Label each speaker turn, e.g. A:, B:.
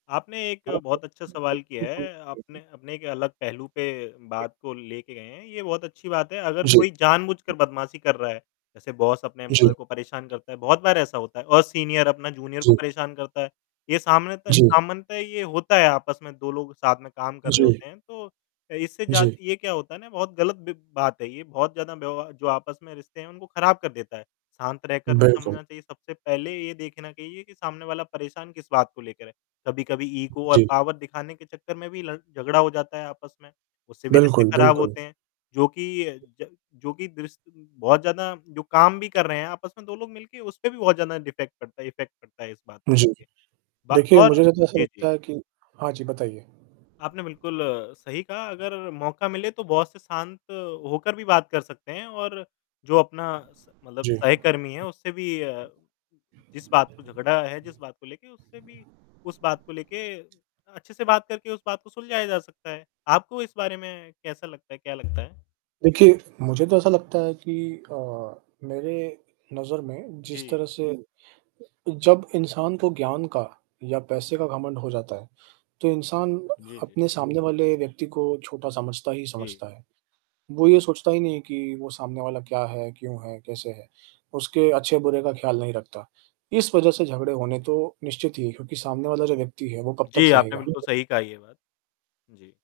A: आपने एक
B: हाँ,
A: बहुत अच्छा सवाल किया
B: बिल
A: है। आपने
B: [unintelligible]
A: अपने एक अलग पहलू पे
B: जी।
A: बात को लेके गए हैं ये बहुत अच्छी बात है अगर
B: जी।
A: कोई जानबूझकर बदमाशी कर रहा है जैसे बॉस अपने
B: जी।
A: एम्प्लॉयी को परेशान करता है बहुत बार ऐसा होता है और सीनियर अपना जूनियर को
B: जी।
A: परेशान करता है। ये सामने त
B: जी।
A: सामान्यता ये होता है आपस में 2 लोग साथ में काम कर रहे
B: जी।
A: होते हैं तो अ, इससे जात
B: जी।
A: ये क्या होता है ना, बहुत ग़लत बि बात है ये, बहुत ज़्यादा व्यव जो आपस में रिश्ते हैं, उनको ख़राब कर देता है। शांत रहकर भी
B: बिल्कुल।
A: समझना चाहिए, सबसे पहले ये देखना कहिए कि सामने वाला परेशान किस बात को लेकर है। कभी-कभी ईगो और
B: जी।
A: पावर दिखाने के चक्कर में भी लड़ झगड़ा हो जाता है आपस में उससे भी रिश्ते
B: बिल्कुल,
A: ख़राब
B: बिल्कुल।
A: होते हैं जो कि अ, ज जो कि द्रिस बहुत ज़्यादा जो काम भी कर रहे हैं आपस में 2 लोग मिलके उसपे भी बहुत ज़्यादा डिफ़ैक्ट पड़ता है इफ़ेक्ट पड़ता है इस बात को
B: जी,
A: लेके, ब
B: देखिए मुझे
A: और
B: ना तो ऐसा
A: जी,
B: लगता
A: जी।
B: है कि हाँ जी बताइए?
A: आपने बिल्कुल सही कहा अगर मौका मिले तो बॉस से शांत होकर भी बात कर सकते हैं और जो अपना स मतलब
B: जी।
A: सहकर्मी है उससे भी अ, जिस बात को झगड़ा है, जिस बात को लेके उससे भी उस बात को लेके अच्छे से बात करके उस बात को सुलझाया जा सकता है। आपको इस बारे में कैसा लगता है, क्या लगता है?
B: देखिए, मुझे तो ऐसा लगता है कि अ, मेरे नज़र में जिस तरह
A: जी।
B: से जब इंसान को ज्ञान का या पैसे का घमंड हो जाता है तो इंसान
A: जी, जी।
B: अपने सामने वाले व्यक्ति को छोटा समझता ही
A: जी।
B: समझता है। वो ये सोचता ही नहीं है कि वो सामने वाला क्या है, क्यों है, कैसे है उसके अच्छे बुरे का ख़्याल नहीं रखता। इस वजह से झगड़े होने तो निश्चित ही है क्योंकि सामने वाला जो व्यक्ति है वो कब तक
A: जी, आपने
B: सहेगा?
A: बिल्कुल
B: [unintelligible]
A: सही कहा ये बात। जी।